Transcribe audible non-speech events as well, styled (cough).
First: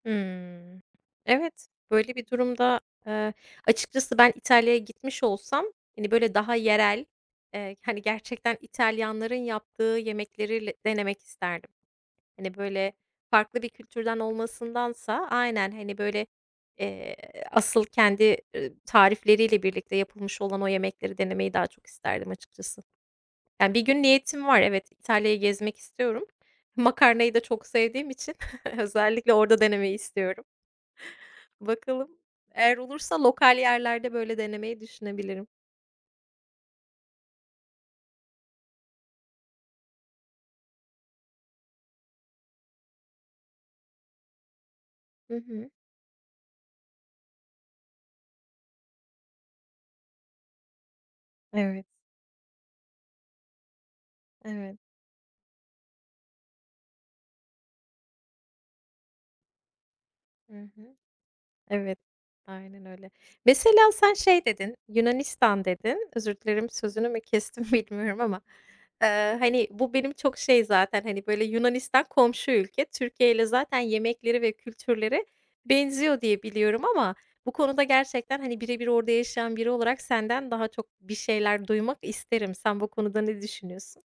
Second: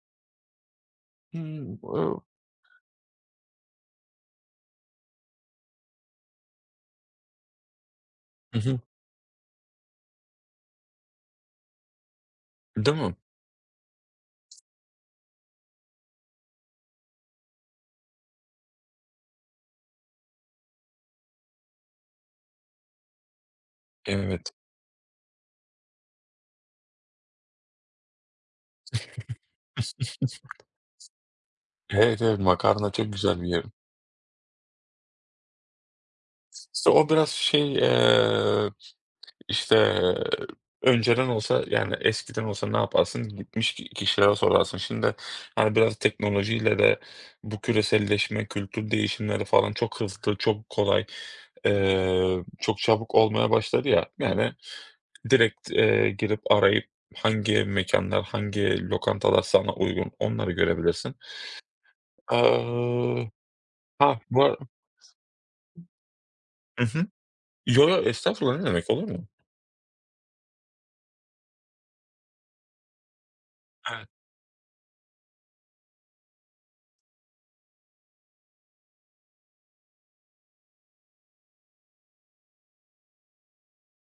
Hımm, evet. Hımm. Böyle (unintelligible) bir durumda, eee, açıkçası ben İtalya'ya gitmiş olsam, hani, böyle, daha yerel, eee, hani, gerçekten Hı hı. İtalyanların yaptığı yemekleri le denemek isterdim. Hani, böyle, Değil mi? farklı bir kültürden olmasındansa Aynen. Hani, böyle, eee, asıl kendi, eee, tarifleriyle birlikte yapılmış olan o yemekleri denemeyi daha çok isterdim açıkçası. Ya, bir gün niyetim Evet. var. Evet, İtalya'yı gezmek istiyorum. Makarnayı da çok sevdiğim için (chuckles) özellikle orada denemeyi istiyorum. (chuckles) Bakalım. Evet, evet, Eğer makarna çok olursa güzel lokal biliyorum. yerlerde böyle denemeyi düşünebilirim. İşte o biraz şey, eee, işte, önceden olsa yani eskiden olsa ne yaparsın? Gitmiş ki kişilere sorarsın. Şimdi, Hı hı. hani, biraz teknolojiyle de bu küreselleşme, kültür değişimleri falan çok hızlı, çok kolay. Evet. Eee, çok çabuk olmaya başladı ya, yani, ben Evet. direkt, eee, girip arayıp hangi mekânlar, hangi lokantalar sana uygun onları Hı hı. görebilirsin. Evet. Aynen öyle. Aaa, Mesela sen ha, bu şey ara dedin, "Yunanistan" dedin. Özür dilerim, I hı. sözünü mü kestim, Yo, yo, bilmiyorum ama, estağfurullah, ne demek, olur mu? eee, hani, bu benim çok şey zaten, hani, böyle, Yunanistan komşu ülke. Türkiye'yle zaten Evet. yemekleri ve kültürleri benziyor diye biliyorum ama bu konuda gerçekten, hani, bire bir orada yaşayan biri olarak senden daha çok bir şeyler duymak isterim. Sen bu konuda ne düşünüyorsun?